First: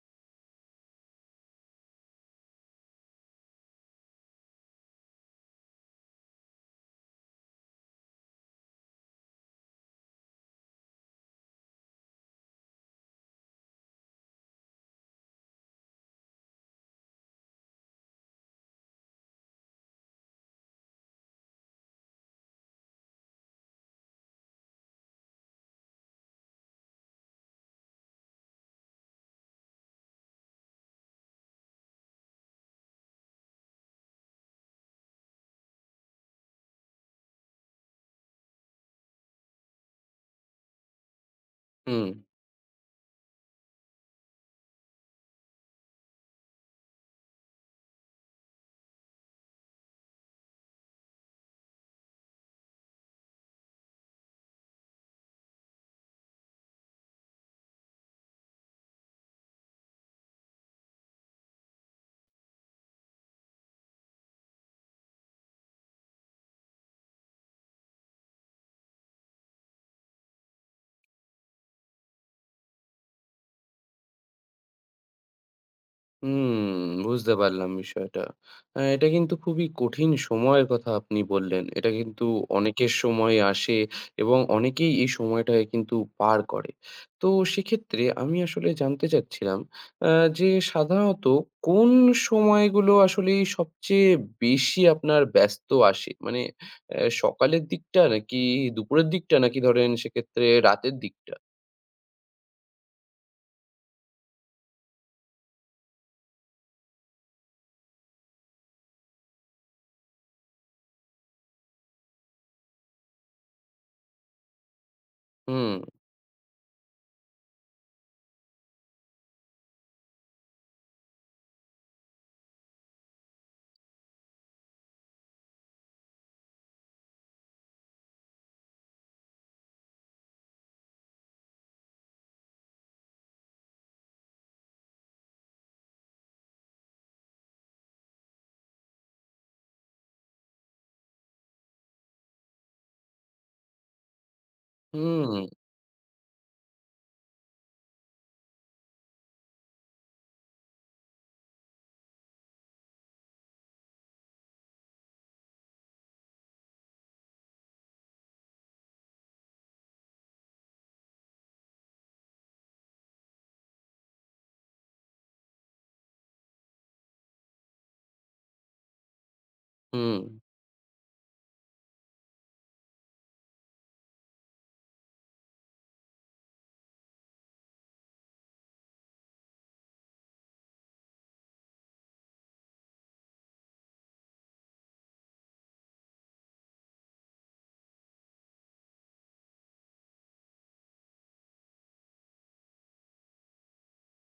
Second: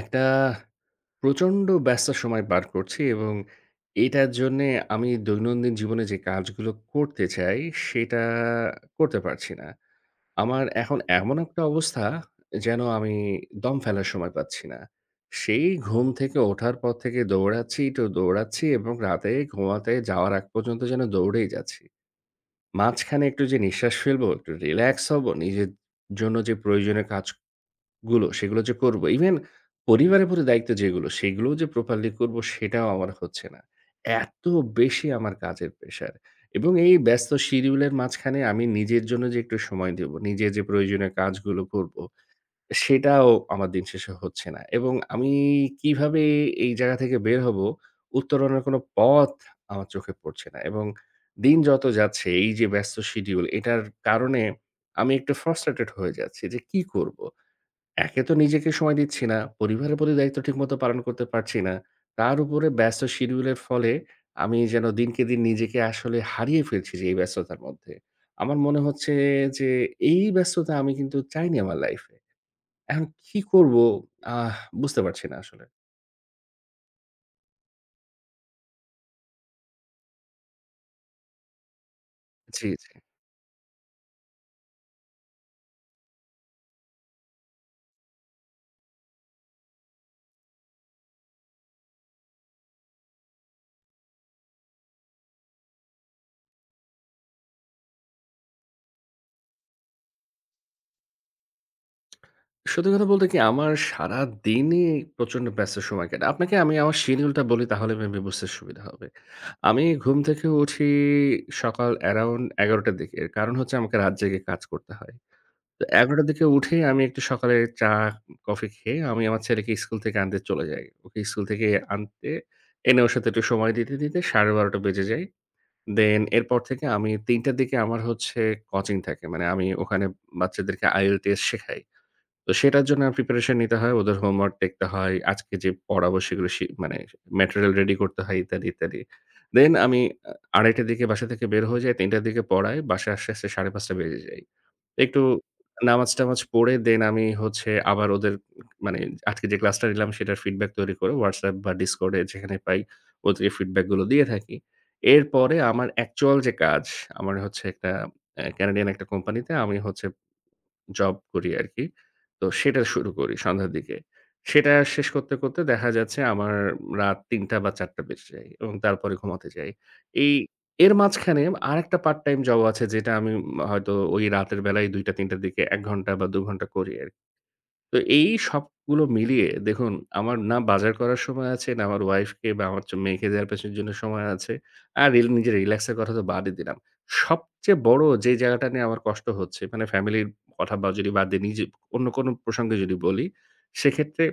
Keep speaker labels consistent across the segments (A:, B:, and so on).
A: একটা প্রচণ্ড ব্যস্ত সময় পার করছি এবং এটার জন্যে আমি দৈনন্দিন জীবনে যে কাজগুলো করতে চাই, সেটা করতে পারছি না। আমার এখন এমন একটা অবস্থা যেন আমি দম ফেলার সময় পাচ্ছি না। সেই ঘুম থেকে ওঠার পর থেকে দৌড়াচ্ছি তো দৌড়াচ্ছি এবং রাতে ঘুমাতে যাওয়ার আগ পর্যন্ত যেন দৌড়েই যাচ্ছি। মাঝখানে একটু যে নিঃশ্বাস ফেলবো, একটু রিল্যাক্স হবো, নিজের জন্য যে প্রয়োজনীয় কাজ গুলো সেগুলো যে করব। ইভেন পরিবারের প্রতি দায়িত্ব যেগুলো সেগুলোও যে প্রপারলি করব সেটাও আমার হচ্ছে না। এত বেশি আমার কাজের প্রেশার এবং এই ব্যস্ত শিডিউলের মাঝখানে আমি নিজের জন্য যে একটু সময় দেব, নিজে যে প্রয়োজনীয় কাজগুলো করব
B: হুম,
A: সেটাও আমার দিন শেষে হচ্ছে না। এবং আমি কিভাবে এই জায়গা থেকে বের হব উত্তরণের কোনো পথ আমার চোখে পড়ছে না। এবং দিন যত যাচ্ছে এই যে ব্যস্ত শিডিউল এটার কারণে আমি একটু ফ্রাস্ট্রেটেড হয়ে যাচ্ছি যে কি করব? একে তো নিজেকে সময় দিচ্ছি না, পরিবারের প্রতি দায়িত্ব ঠিকমতো পালন করতে পারছি না। তার উপরে ব্যস্ত শিডিউলের ফলে আমি যেন দিনকে দিন নিজেকে আসলে হারিয়ে ফেলছি যে এই ব্যস্ততার মধ্যে। আমার মনে হচ্ছে যে এই ব্যস্ততা আমি কিন্তু চাইনি আমার লাইফ এ। এখন কি করব আহ বুঝতে পারছি না আসলে।
B: হুম, বুঝতে পারলাম বিষয়টা। এটা কিন্তু খুবই কঠিন সময়ের কথা আপনি বললেন। এটা কিন্তু
A: জি, জি।
B: অনেকের সময় আসে এবং অনেকেই এই সময়টায় কিন্তু পার করে। তো সেক্ষেত্রে আমি আসলে জানতে চাচ্ছিলাম আ যে সাধারণত কোন সময়গুলো আসলেই সবচেয়ে বেশি আপনার ব্যস্ত আসে? মানে সকালের দিকটা নাকি দুপুরের দিকটা নাকি ধরেন সেক্ষেত্রে রাতের দিকটা?
A: সত্যি কথা বলতে কি আমার সারাদিনই প্রচন্ড ব্যস্ত সময় কাটে। আপনাকে আমি আমার শিডিউলটা বলি তাহলে মেবি বুঝতে সুবিধা হবে। আমি ঘুম থেকে উঠি সকাল অ্যারাউন্ড ১১ঃ০০ টার দিকে। এর কারণ হচ্ছে আমাকে রাত জেগে কাজ করতে হয়।
B: হুম,
A: তো ১১ঃ০০ টার দিকে উঠেই আমি একটু সকালে চা, কফি খেয়ে আমি আমার ছেলেকে স্কুল থেকে আনতে চলে যাই। ওকে স্কুল থেকে আনতে এনে ওর সাথে একটু সময় দিতে, দিতে ১২:৩০ বেজে যায়। দেন এরপর থেকে আমি ৩ঃ০০ টার দিকে আমার হচ্ছে কোচিং থাকে। মানে আমি ওখানে বাচ্চাদেরকে IELTS টেস্ট শেখাই। তো সেটার জন্য প্রিপারেশন নিতে হয়। ওদের হোমওয়ার্ক দেখতে হয়। আজকে যে পড়াবো সেগুলো মানে ম্যাটেরিয়াল রেডি করতে হয় ইত্যাদি, ইত্যাদি। দেন আমি ২:৩০ দিকে বাসা থেকে বের হয়ে যাই। ৩:০০ র দিকে পড়াই। বাসায় আসতে, আসতে ৫:৩০ বেজে যায়। একটু
B: হুম,
A: নামাজ-টামাজ পড়ে দেন আমি হচ্ছে আবার ওদের মানে আজকে যে ক্লাসটা নিলাম সেটার ফিডব্যাক তৈরি করে WhatsApp বা Discord এ যেখানে পাই ওদেরকে ফিডব্যাক গুলো দিয়ে থাকি। এরপরে আমার অ্যাকচুয়াল যে কাজ আমার হচ্ছে একটা কানাডিয়ান একটা কোম্পানিতে আমি হচ্ছে জব করি আরকি। তো সেটা শুরু করি সন্ধ্যার দিকে। সেটা শেষ করতে, করতে দেখা যাচ্ছে আমার রাত ৩টা বা ৪টা বেজে যায় এবং তারপরে ঘুমাতে যাই।
B: হুম,
A: এই এর মাঝখানে আরেকটা পার্ট টাইম জব আছে যেটা আমি হয়তো ওই রাতের বেলায় ২টা ৩টার দিকে ১ ঘন্টা বা ২ ঘন্টা করি আরকি। তো এই সবগুলো মিলিয়ে দেখুন, আমার না বাজার করার সময় আছে, না আমার ওয়াইফকে বা আমার মেয়েকে therapist-এর জন্য সময় আছে। আর নিজের রিল্যাক্স এর কথা তো বাদই দিলাম। সবচেয়ে বড় যে জায়গাটা নিয়ে আমার কষ্ট হচ্ছে, মানে ফ্যামিলির কথা বা যদি বাদ দিয়ে নিজে অন্য কোনো প্রসঙ্গে যদি বলি, সেক্ষেত্রে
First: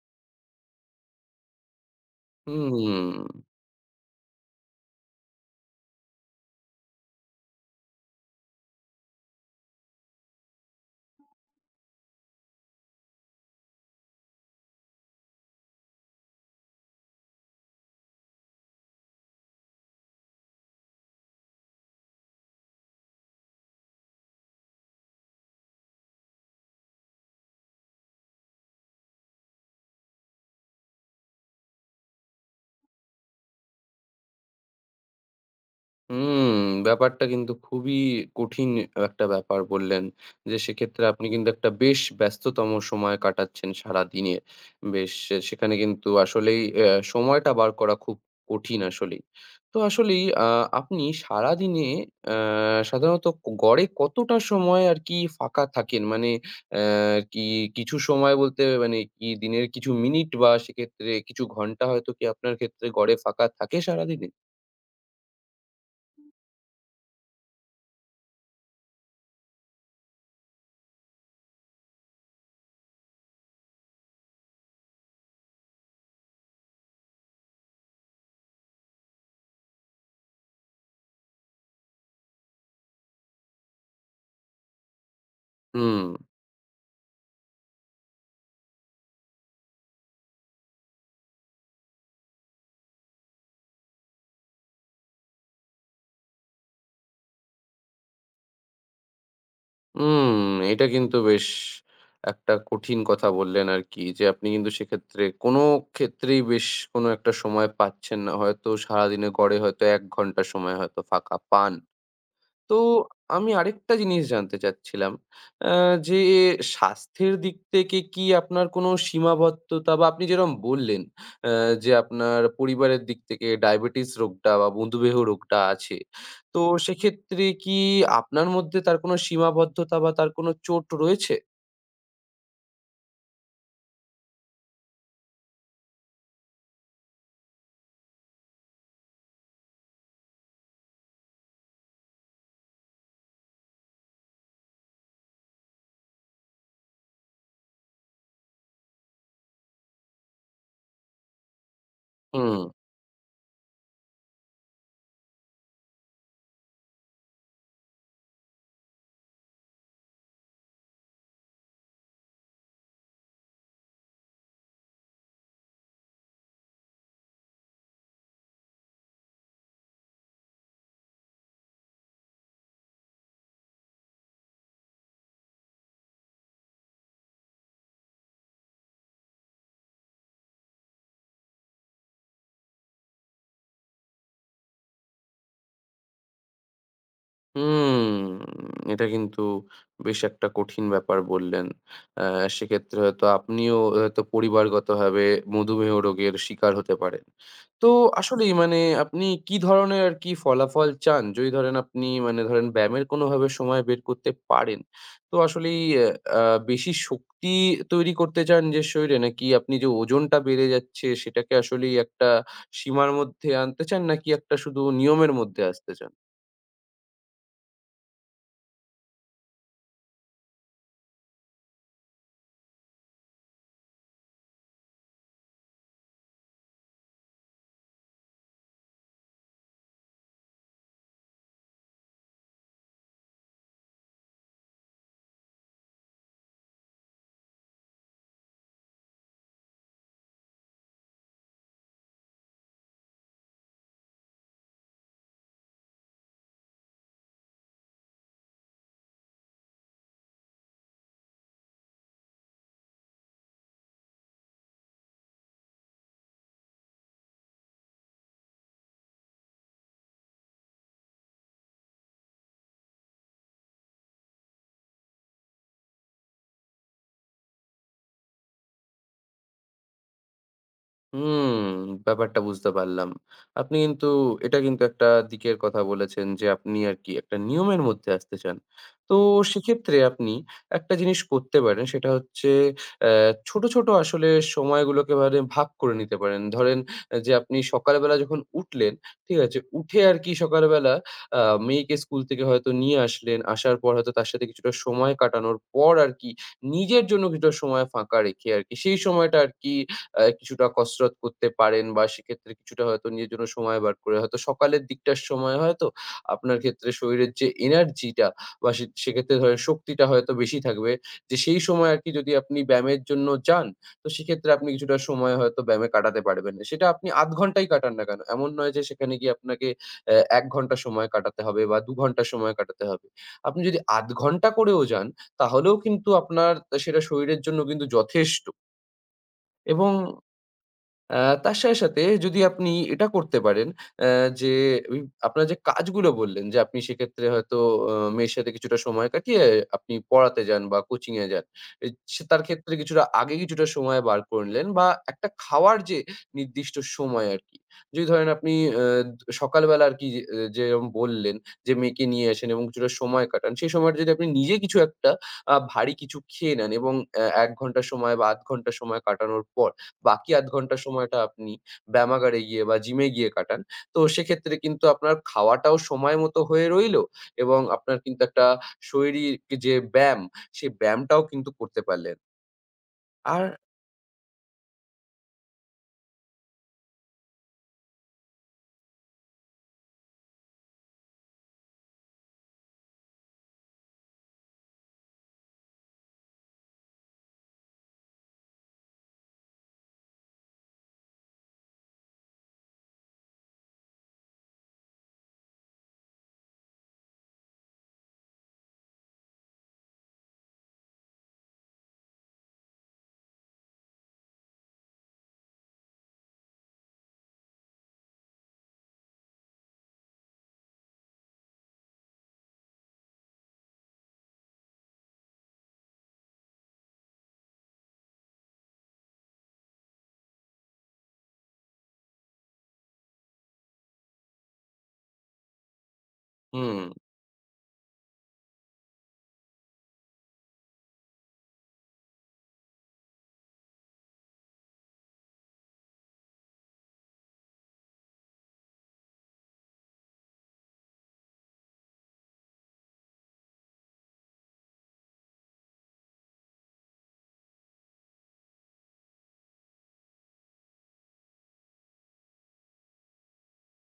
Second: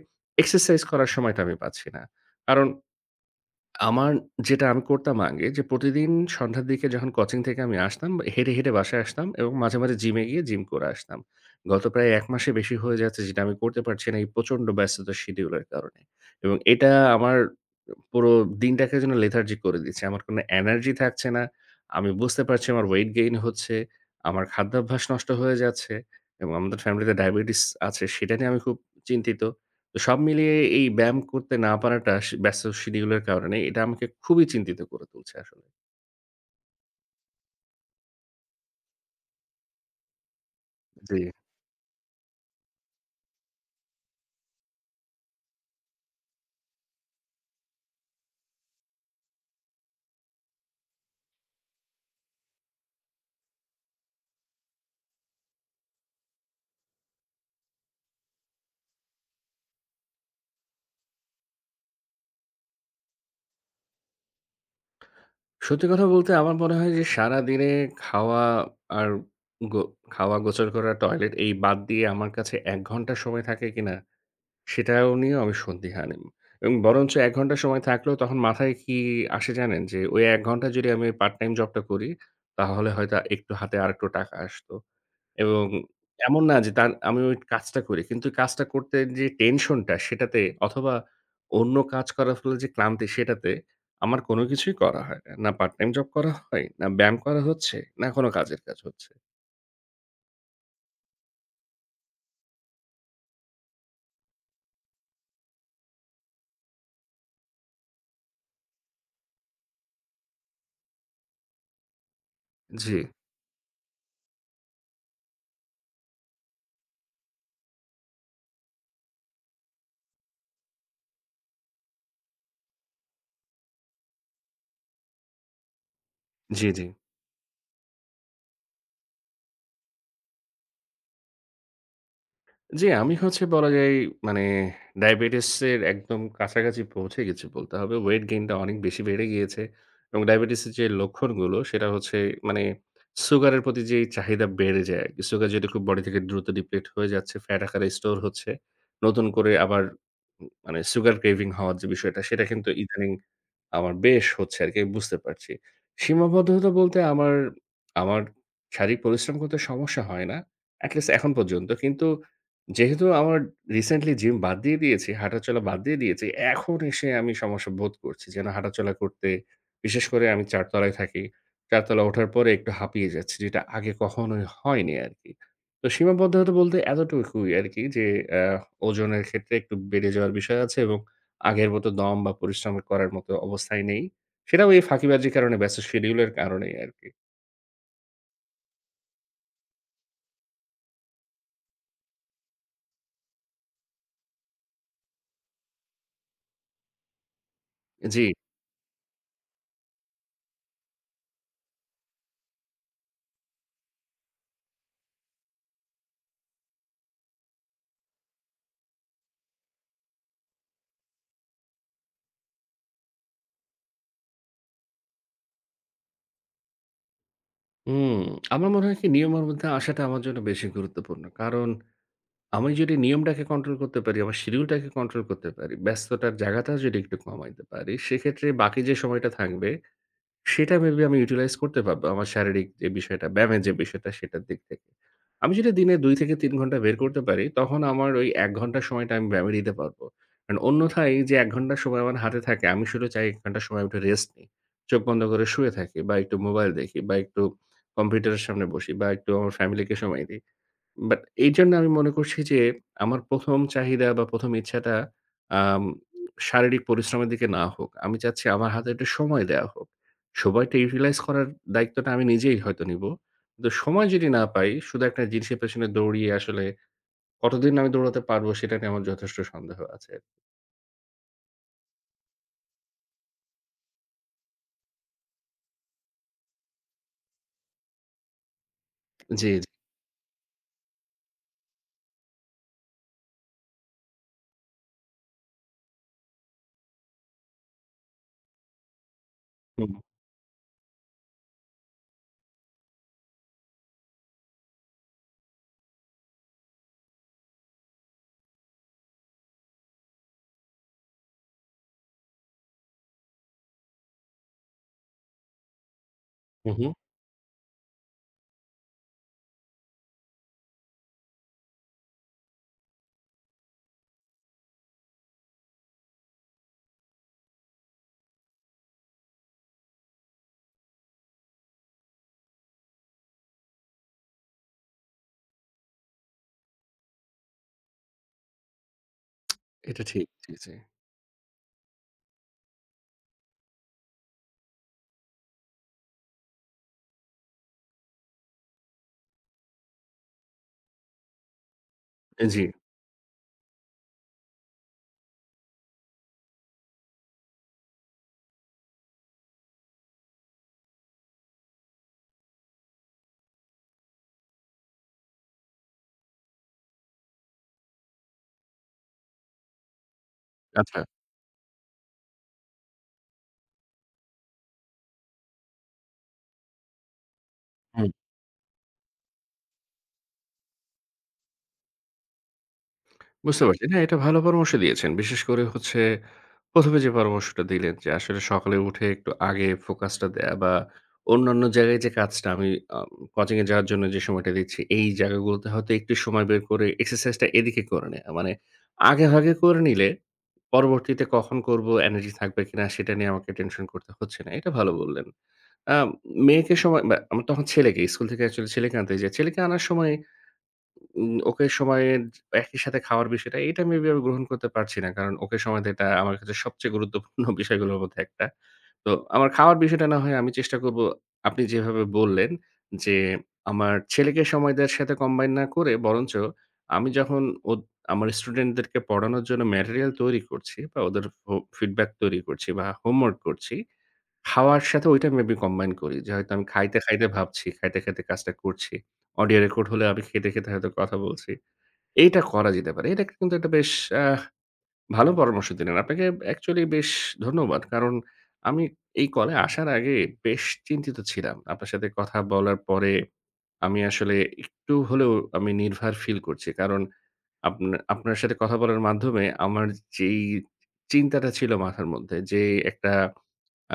A: এক্সারসাইজ করার সময়টা আমি পাচ্ছি না। কারণ
B: হুম।
A: আমার যেটা আমি করতাম আগে যে প্রতিদিন সন্ধ্যার দিকে যখন কোচিং থেকে আমি আসতাম হেঁটে, হেঁটে বাসায় আসতাম এবং মাঝে, মাঝে জিমে গিয়ে জিম করে আসতাম। গত প্রায় ১ মাসের বেশি হয়ে যাচ্ছে যেটা আমি করতে পারছি না এই প্রচণ্ড ব্যস্ততার শিডিউলের কারণে। এবং এটা আমার পুরো দিনটাকে যেন লেথার্জিক করে দিচ্ছে। আমার কোনো এনার্জি থাকছে না। আমি বুঝতে পারছি আমার ওয়েট গেইন হচ্ছে, আমার খাদ্যাভ্যাস নষ্ট হয়ে যাচ্ছে এবং আমাদের ফ্যামিলিতে ডায়াবেটিস আছে সেটা নিয়ে আমি খুব চিন্তিত। তো সব মিলিয়ে এই ব্যায়াম করতে না পারাটা ব্যস্ত শিডিউলের কারণে এটা আমাকে খুবই চিন্তিত করে তুলছে আসলে।
B: হুম, ব্যাপারটা কিন্তু খুবই কঠিন একটা ব্যাপার বললেন। যে সেক্ষেত্রে
A: জি।
B: আপনি কিন্তু একটা বেশ ব্যস্ততম সময় কাটাচ্ছেন সারাদিনে। বেশ সেখানে কিন্তু আসলেই সময়টা বার করা খুব কঠিন আসলেই। তো আসলেই আপনি সারাদিনে অ্যা সাধারণত গড়ে কতটা সময় আরকি ফাঁকা থাকেন? মানে কি কিছু সময় বলতে মানে কি দিনের কিছু মিনিট বা সেক্ষেত্রে কিছু ঘন্টা হয়তো কি আপনার ক্ষেত্রে গড়ে ফাঁকা থাকে সারাদিনে?
A: সত্যি কথা বলতে আমার মনে হয় যে সারাদিনে খাওয়া আর গো খাওয়া, গোসল করা, টয়লেট এই বাদ দিয়ে আমার কাছে ১ ঘন্টা সময় থাকে কিনা সেটাও নিয়েও আমি সন্দিহান এবং বরঞ্চ ১ ঘন্টা সময় থাকলেও তখন মাথায় কি আসে জানেন? যে ওই ১ ঘন্টা যদি আমি পার্ট টাইম জবটা করি তাহলে হয়তো একটু হাতে আরেকটু টাকা আসতো। এবং
B: হুম।
A: এমন না যে তার আমি ওই কাজটা করি। কিন্তু কাজটা করতে যে টেনশনটা সেটাতে অথবা অন্য কাজ করার ফলে যে ক্লান্তি সেটাতে আমার কোনো কিছুই করা হয় না। না পার্ট টাইম জব করা হয়, না ব্যায়াম করা হচ্ছে, না কোনো কাজের কাজ হচ্ছে।
B: হুম, এটা কিন্তু বেশ একটা কঠিন কথা বললেন আরকি যে, আপনি কিন্তু সেক্ষেত্রে কোনো ক্ষেত্রেই বেশ কোনো একটা সময় পাচ্ছেন না। হয়তো সারাদিনে গড়ে হয়তো ১ ঘন্টা সময় হয়তো ফাঁকা পান। তো
A: জি,
B: আমি আরেকটা জিনিস জানতে চাচ্ছিলাম আ যে স্বাস্থ্যের দিক থেকে কি আপনার কোনো সীমাবদ্ধতা বা আপনি যেরকম বললেন যে আপনার পরিবারের দিক থেকে ডায়াবেটিস রোগটা বা মধুমেহ রোগটা আছে। তো
A: জি, জি।
B: সেক্ষেত্রে কি আপনার মধ্যে তার কোনো সীমাবদ্ধতা বা তার কোনো চোট রয়েছে?
A: জি, আমি হচ্ছে বলা যায় মানে ডায়াবেটিসের একদম কাছাকাছি পৌঁছে গেছি বলতে হবে। ওয়েট গেইনটা অনেক বেশি বেড়ে গিয়েছে এবং ডায়াবেটিসের যে লক্ষণগুলো সেটা হচ্ছে মানে সুগারের প্রতি যেই চাহিদা বেড়ে যায় আরকি। সুগার যেহেতু খুব বডি থেকে দ্রুত ডিপ্লেট হয়ে যাচ্ছে, ফ্যাট আকারে স্টোর হচ্ছে। নতুন করে আবার মানে সুগার ক্রেভিং হওয়ার যে বিষয়টা সেটা
B: হুম।
A: কিন্তু ইদানিং আমার বেশ হচ্ছে আরকি আমি বুঝতে পারছি। সীমাবদ্ধতা বলতে আমার শারীরিক পরিশ্রম করতে সমস্যা হয় না। এট লিস্ট এখন পর্যন্ত। কিন্তু যেহেতু আমার রিসেন্টলি জিম বাদ দিয়ে দিয়েছি, হাঁটাচলা বাদ দিয়ে দিয়েছি, এখন এসে আমি সমস্যা বোধ করছি। যেন হাঁটাচলা করতে বিশেষ করে আমি ৪ তলায় থাকি। ৪ তলা ওঠার পরে একটু হাঁপিয়ে যাচ্ছি, যেটা আগে কখনোই হয়নি আরকি। তো সীমাবদ্ধতা বলতে এতটুকুই আরকি যে আ ওজনের ক্ষেত্রে একটু বেড়ে যাওয়ার বিষয় আছে এবং আগের মতো দম বা পরিশ্রম করার মতো অবস্থায় নেই। সেটাও এই ফাঁকিবাজির কারণে ব্যস্ত শিডিউলের কারণেই আরকি।
B: হুম, এটা কিন্তু বেশ একটা কঠিন ব্যাপার বললেন। অ্যা সেক্ষেত্রে হয়তো আপনিও হয়তো পরিবারগতভাবে মধুমেহ রোগের শিকার হতে পারেন। তো
A: জি।
B: আসলেই মানে আপনি কি ধরনের আরকি ফলাফল চান? যদি ধরেন আপনি মানে ধরেন ব্যায়ামের কোনোভাবে সময় বের করতে পারেন, তো আসলেই অ্যা আ বেশি শক্তি তৈরি করতে চান নিজের শরীরে? নাকি আপনি যে ওজনটা বেড়ে যাচ্ছে সেটাকে আসলেই একটা সীমার মধ্যে আনতে চান? নাকি একটা শুধু নিয়মের মধ্যে আসতে চান?
A: হুম, আমার মনে হয় কি নিয়মের মধ্যে আসাটা আমার জন্য বেশি গুরুত্বপূর্ণ। কারণ আমি যদি নিয়মটাকে কন্ট্রোল করতে পারি, আমার শিডিউলটাকে কন্ট্রোল করতে পারি, ব্যস্ততার জায়গাটা যদি একটু কমাইতে পারি, সেক্ষেত্রে বাকি যে সময়টা থাকবে, সেটা মেবি আমি ইউটিলাইজ করতে পারব। আমার শারীরিক যে বিষয়টা, ব্যায়ামের যে বিষয়টা, সেটার দিক থেকে। আমি যদি দিনে ২ থেকে ৩ ঘন্টা বের করতে পারি, তখন আমার ওই ১ ঘন্টার সময়টা আমি ব্যায়ামে দিতে পারব। কারণ অন্যথায় যে ১ ঘন্টা সময় আমার হাতে থাকে, আমি শুধু চাই ১ ঘন্টা সময় উঠে রেস্ট নিই। চোখ বন্ধ করে শুয়ে থাকি বা একটু মোবাইল দেখি বা একটু কম্পিউটারের সামনে বসি বা একটু আমার ফ্যামিলিকে সময় দিই। বাট এইজন্য আমি মনে করছি যে, আমার ১ম চাহিদা বা ১ম ইচ্ছাটা আম শারীরিক পরিশ্রমের দিকে না হোক। আমি চাচ্ছি আমার হাতে একটু সময় দেয়া হোক। সময়টা ইউটিলাইজ করার দায়িত্বটা আমি নিজেই হয়তো নিবো। কিন্তু সময় যদি না পাই, শুধু একটা জিনিসের পেছনে দৌড়িয়ে আসলে কতদিন আমি দৌড়াতে পারবো সেটা নিয়ে আমার যথেষ্ট সন্দেহ আছে।
B: হুম, ব্যাপারটা বুঝতে পারলাম। আপনি কিন্তু এটা কিন্তু একটা দিকের কথা বলেছেন যে, আপনি আরকি একটা নিয়মের মধ্যে আসতে চান। তো
A: জি, জি।
B: সেক্ষেত্রে আপনি একটা জিনিস করতে পারেন, সেটা হচ্ছে ছোট, ছোট আসলে সময়গুলোকে মানে ভাগ করে নিতে পারেন। ধরেন যে আপনি সকালবেলা যখন উঠলেন, ঠিক আছে?
A: হুম,
B: উঠে আরকি সকালবেলা আ মেয়েকে স্কুল থেকে হয়তো নিয়ে আসলেন। আসার পর হয়তো তার সাথে কিছুটা সময় কাটানোর পর আরকি নিজের জন্য কিছুটা সময় ফাঁকা রেখে আরকি সেই সময়টা আরকি কিছুটা কসরত করতে পারেন বা সেক্ষেত্রে কিছুটা হয়তো নিজের জন্য সময় বার করে হয়তো সকালের দিকটার সময় হয়তো আপনার
A: হু, হু।
B: ক্ষেত্রে শরীরের যে এনার্জিটা বা সে সেক্ষেত্রে ধরেন শক্তিটা হয়তো বেশি থাকবে। যে সেই সময় আরকি যদি আপনি ব্যায়ামের জন্য যান, তো সেক্ষেত্রে আপনি কিছুটা সময় হয়তো ব্যায়ামে কাটাতে পারবেন। সেটা আপনি ০.৫ ঘন্টাই কাটান না কেনো? এমন নয় যে সেখানে গিয়ে আপনাকে ১ ঘন্টা সময় কাটাতে হবে বা ২ ঘন্টা সময় কাটাতে হবে। আপনি যদি ০.৫ ঘন্টা করেও যান, তাহলেও কিন্তু আপনার সেটা শরীরের জন্য কিন্তু যথেষ্ট। এবং
A: এটা ঠিক। জি, জি।
B: আ তার সাথে, সাথে যদি আপনি এটা করতে পারেন, যে ওই আপনার যে কাজগুলো বললেন, যে আপনি সেক্ষেত্রে হয়তো মেয়ের সাথে কিছুটা সময় কাটিয়ে আপনি পড়াতে যান বা কোচিং এ যান। এ সে তার
A: জি,
B: ক্ষেত্রে কিছুটা আগে কিছুটা সময় বার করলেন বা একটা খাওয়ার যে নির্দিষ্ট সময় আরকি। যদি ধরেন আপনি আ সকালবেলা আরকি যেরকম বললেন যে মেয়েকে নিয়ে আসেন এবং কিছুটা সময় কাটান। সেই সময়টা যদি আপনি নিজে কিছু একটা ভারী কিছু খেয়ে নেন এবং ১ ঘন্টা সময় বা ৮ ঘন্টা সময় কাটানোর পর বাকি ৮ ঘন্টা
A: আচ্ছা।
B: সময়টা আপনি ব্যায়ামাগারে গিয়ে বা জিমে গিয়ে কাটান। তো সেক্ষেত্রে কিন্তু আপনার খাওয়াটাও সময় মতো হয়ে রইলো এবং আপনার
A: হুম।
B: কিন্তু একটা শরীর, যে ব্যায়াম, সেই ব্যায়ামটাও কিন্তু করতে পারলেন। আর
A: বুঝতে পারছি। না, এটা ভালো পরামর্শ দিয়েছেন। বিশেষ করে হচ্ছে ১ম এ যে পরামর্শটা দিলেন যে আসলে সকালে উঠে একটু আগে ফোকাসটা দেয়া বা অন্যান্য জায়গায় যে কাজটা আমি আম কোচিং এ যাওয়ার জন্য যে সময়টা দিচ্ছি, এই জায়গাগুলোতে হয়তো একটু সময় বের করে এক্সারসাইজটা এদিকে করে নেয়া। মানে আগেভাগে করে নিলে পরবর্তীতে কখন করব, এনার্জি থাকবে কিনা সেটা নিয়ে আমাকে টেনশন করতে হচ্ছে না। এটা ভালো বললেন। আ মেয়েকে সময় বা আমার তখন ছেলেকে স্কুল থেকে অ্যাকচুয়ালি ছেলেকে আনতে যাই। ছেলেকে আনার সময় ওকে সময়ে একই সাথে খাওয়ার বিষয়টা, এটা মেবি আমি গ্রহণ করতে পারছি না। কারণ ওকে সময় দেয়া এটা আমার কাছে সবচেয়ে গুরুত্বপূর্ণ বিষয়গুলোর মধ্যে একটা। তো আমার খাওয়ার বিষয়টা না হয় আমি চেষ্টা করব আপনি যেভাবে বললেন যে, আমার ছেলেকে সময় দেওয়ার সাথে কম্বাইন না করে বরঞ্চ আমি যখন ওদ আমার স্টুডেন্টদেরকে পড়ানোর জন্য ম্যাটেরিয়াল তৈরি করছি বা ওদের ফিডব্যাক তৈরি করছি বা হোমওয়ার্ক করছি খাওয়ার সাথে ওইটা মেবি কম্বাইন করি। যে হয়তো আমি
B: হুম।
A: খাইতে, খাইতে ভাবছি, খাইতে, খাইতে কাজটা করছি। অডিও রেকর্ড হলে আমি খেতে, খেতে হয়তো কথা বলছি। এইটা করা যেতে পারে। এটা কিন্তু একটা বেশ আহ ভালো পরামর্শ দিলেন। আপনাকে অ্যাকচুয়ালি বেশ ধন্যবাদ। কারণ আমি এই কলে আসার আগে বেশ চিন্তিত ছিলাম। আপনার সাথে কথা বলার পরে আমি আসলে একটু হলেও আমি নির্ভার ফিল করছি। কারণ আপনার সাথে কথা বলার মাধ্যমে আমার যেই চিন্তাটা ছিল মাথার মধ্যে যে একটা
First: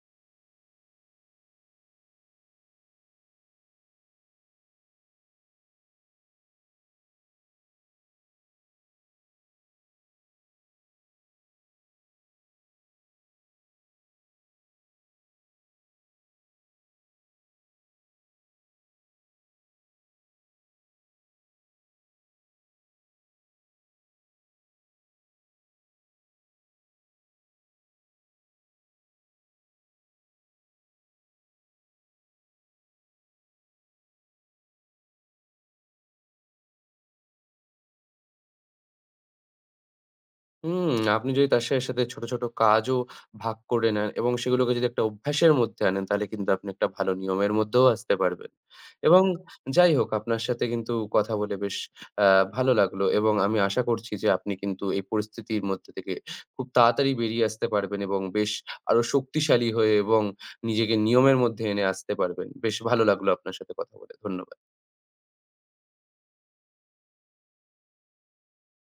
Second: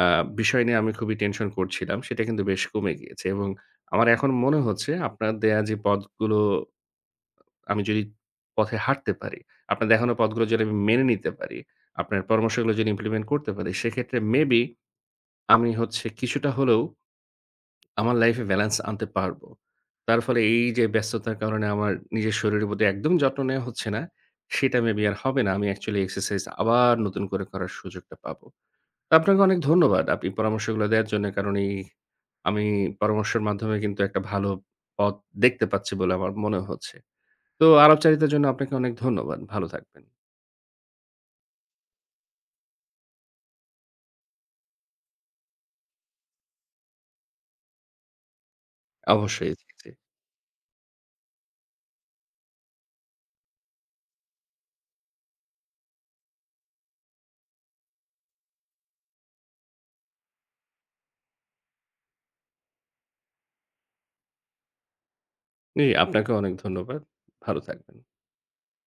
A: আ বিষয় নিয়ে আমি খুবই টেনশন করছিলাম, সেটা কিন্তু বেশ কমে গিয়েছে এবং আমার এখন মনে হচ্ছে আপনার দেয়া যে পথগুলো আমি যদি পথে হাঁটতে পারি, আপনার দেখানো পথগুলো যদি আমি মেনে নিতে পারি, আপনার পরামর্শগুলো যদি ইমপ্লিমেন্ট করতে পারি, সেক্ষেত্রে মেবি আমি হচ্ছে কিছুটা হলেও আমার লাইফে ব্যালেন্স আনতে পারবো। তার ফলে এই যে ব্যস্ততার কারণে আমার নিজের শরীরের প্রতি একদম যত্ন নেওয়া হচ্ছে না, সেটা মেবি আর হবে না। আমি অ্যাকচুয়ালি এক্সারসাইজ আবার নতুন করে করার সুযোগটা পাবো। আপনাকে অনেক ধন্যবাদ। আপনি পরামর্শগুলো দেয়ার জন্য। কারণ এই আমি পরামর্শের মাধ্যমে কিন্তু একটা ভালো পথ দেখতে পাচ্ছি বলে আমার মনে হচ্ছে। তো আলাপচারিতার জন্য আপনাকে অনেক ধন্যবাদ। ভালো থাকবেন।
B: হুম, আপনি যদি তার সাথে, সাথে ছোট, ছোট কাজও ভাগ করে নেন এবং সেগুলোকে যদি একটা অভ্যাসের মধ্যে আনেন, তাহলে কিন্তু আপনি একটা ভালো নিয়মের মধ্যেও আসতে পারবেন। এবং
A: অবশ্যই, জি, জি।
B: যাই হোক, আপনার সাথে কিন্তু কথা বলে বেশ আ ভালো লাগলো এবং আমি আশা করছি যে আপনি কিন্তু এই পরিস্থিতির মধ্যে থেকে খুব তাড়াতাড়ি বেরিয়ে আসতে পারবেন এবং বেশ আরো শক্তিশালী হয়ে এবং নিজেকে নিয়মের মধ্যে এনে আসতে পারবেন। বেশ ভালো লাগলো আপনার সাথে কথা বলে। ধন্যবাদ।
A: জি, আপনাকেও অনেক ধন্যবাদ। ভালো থাকবেন।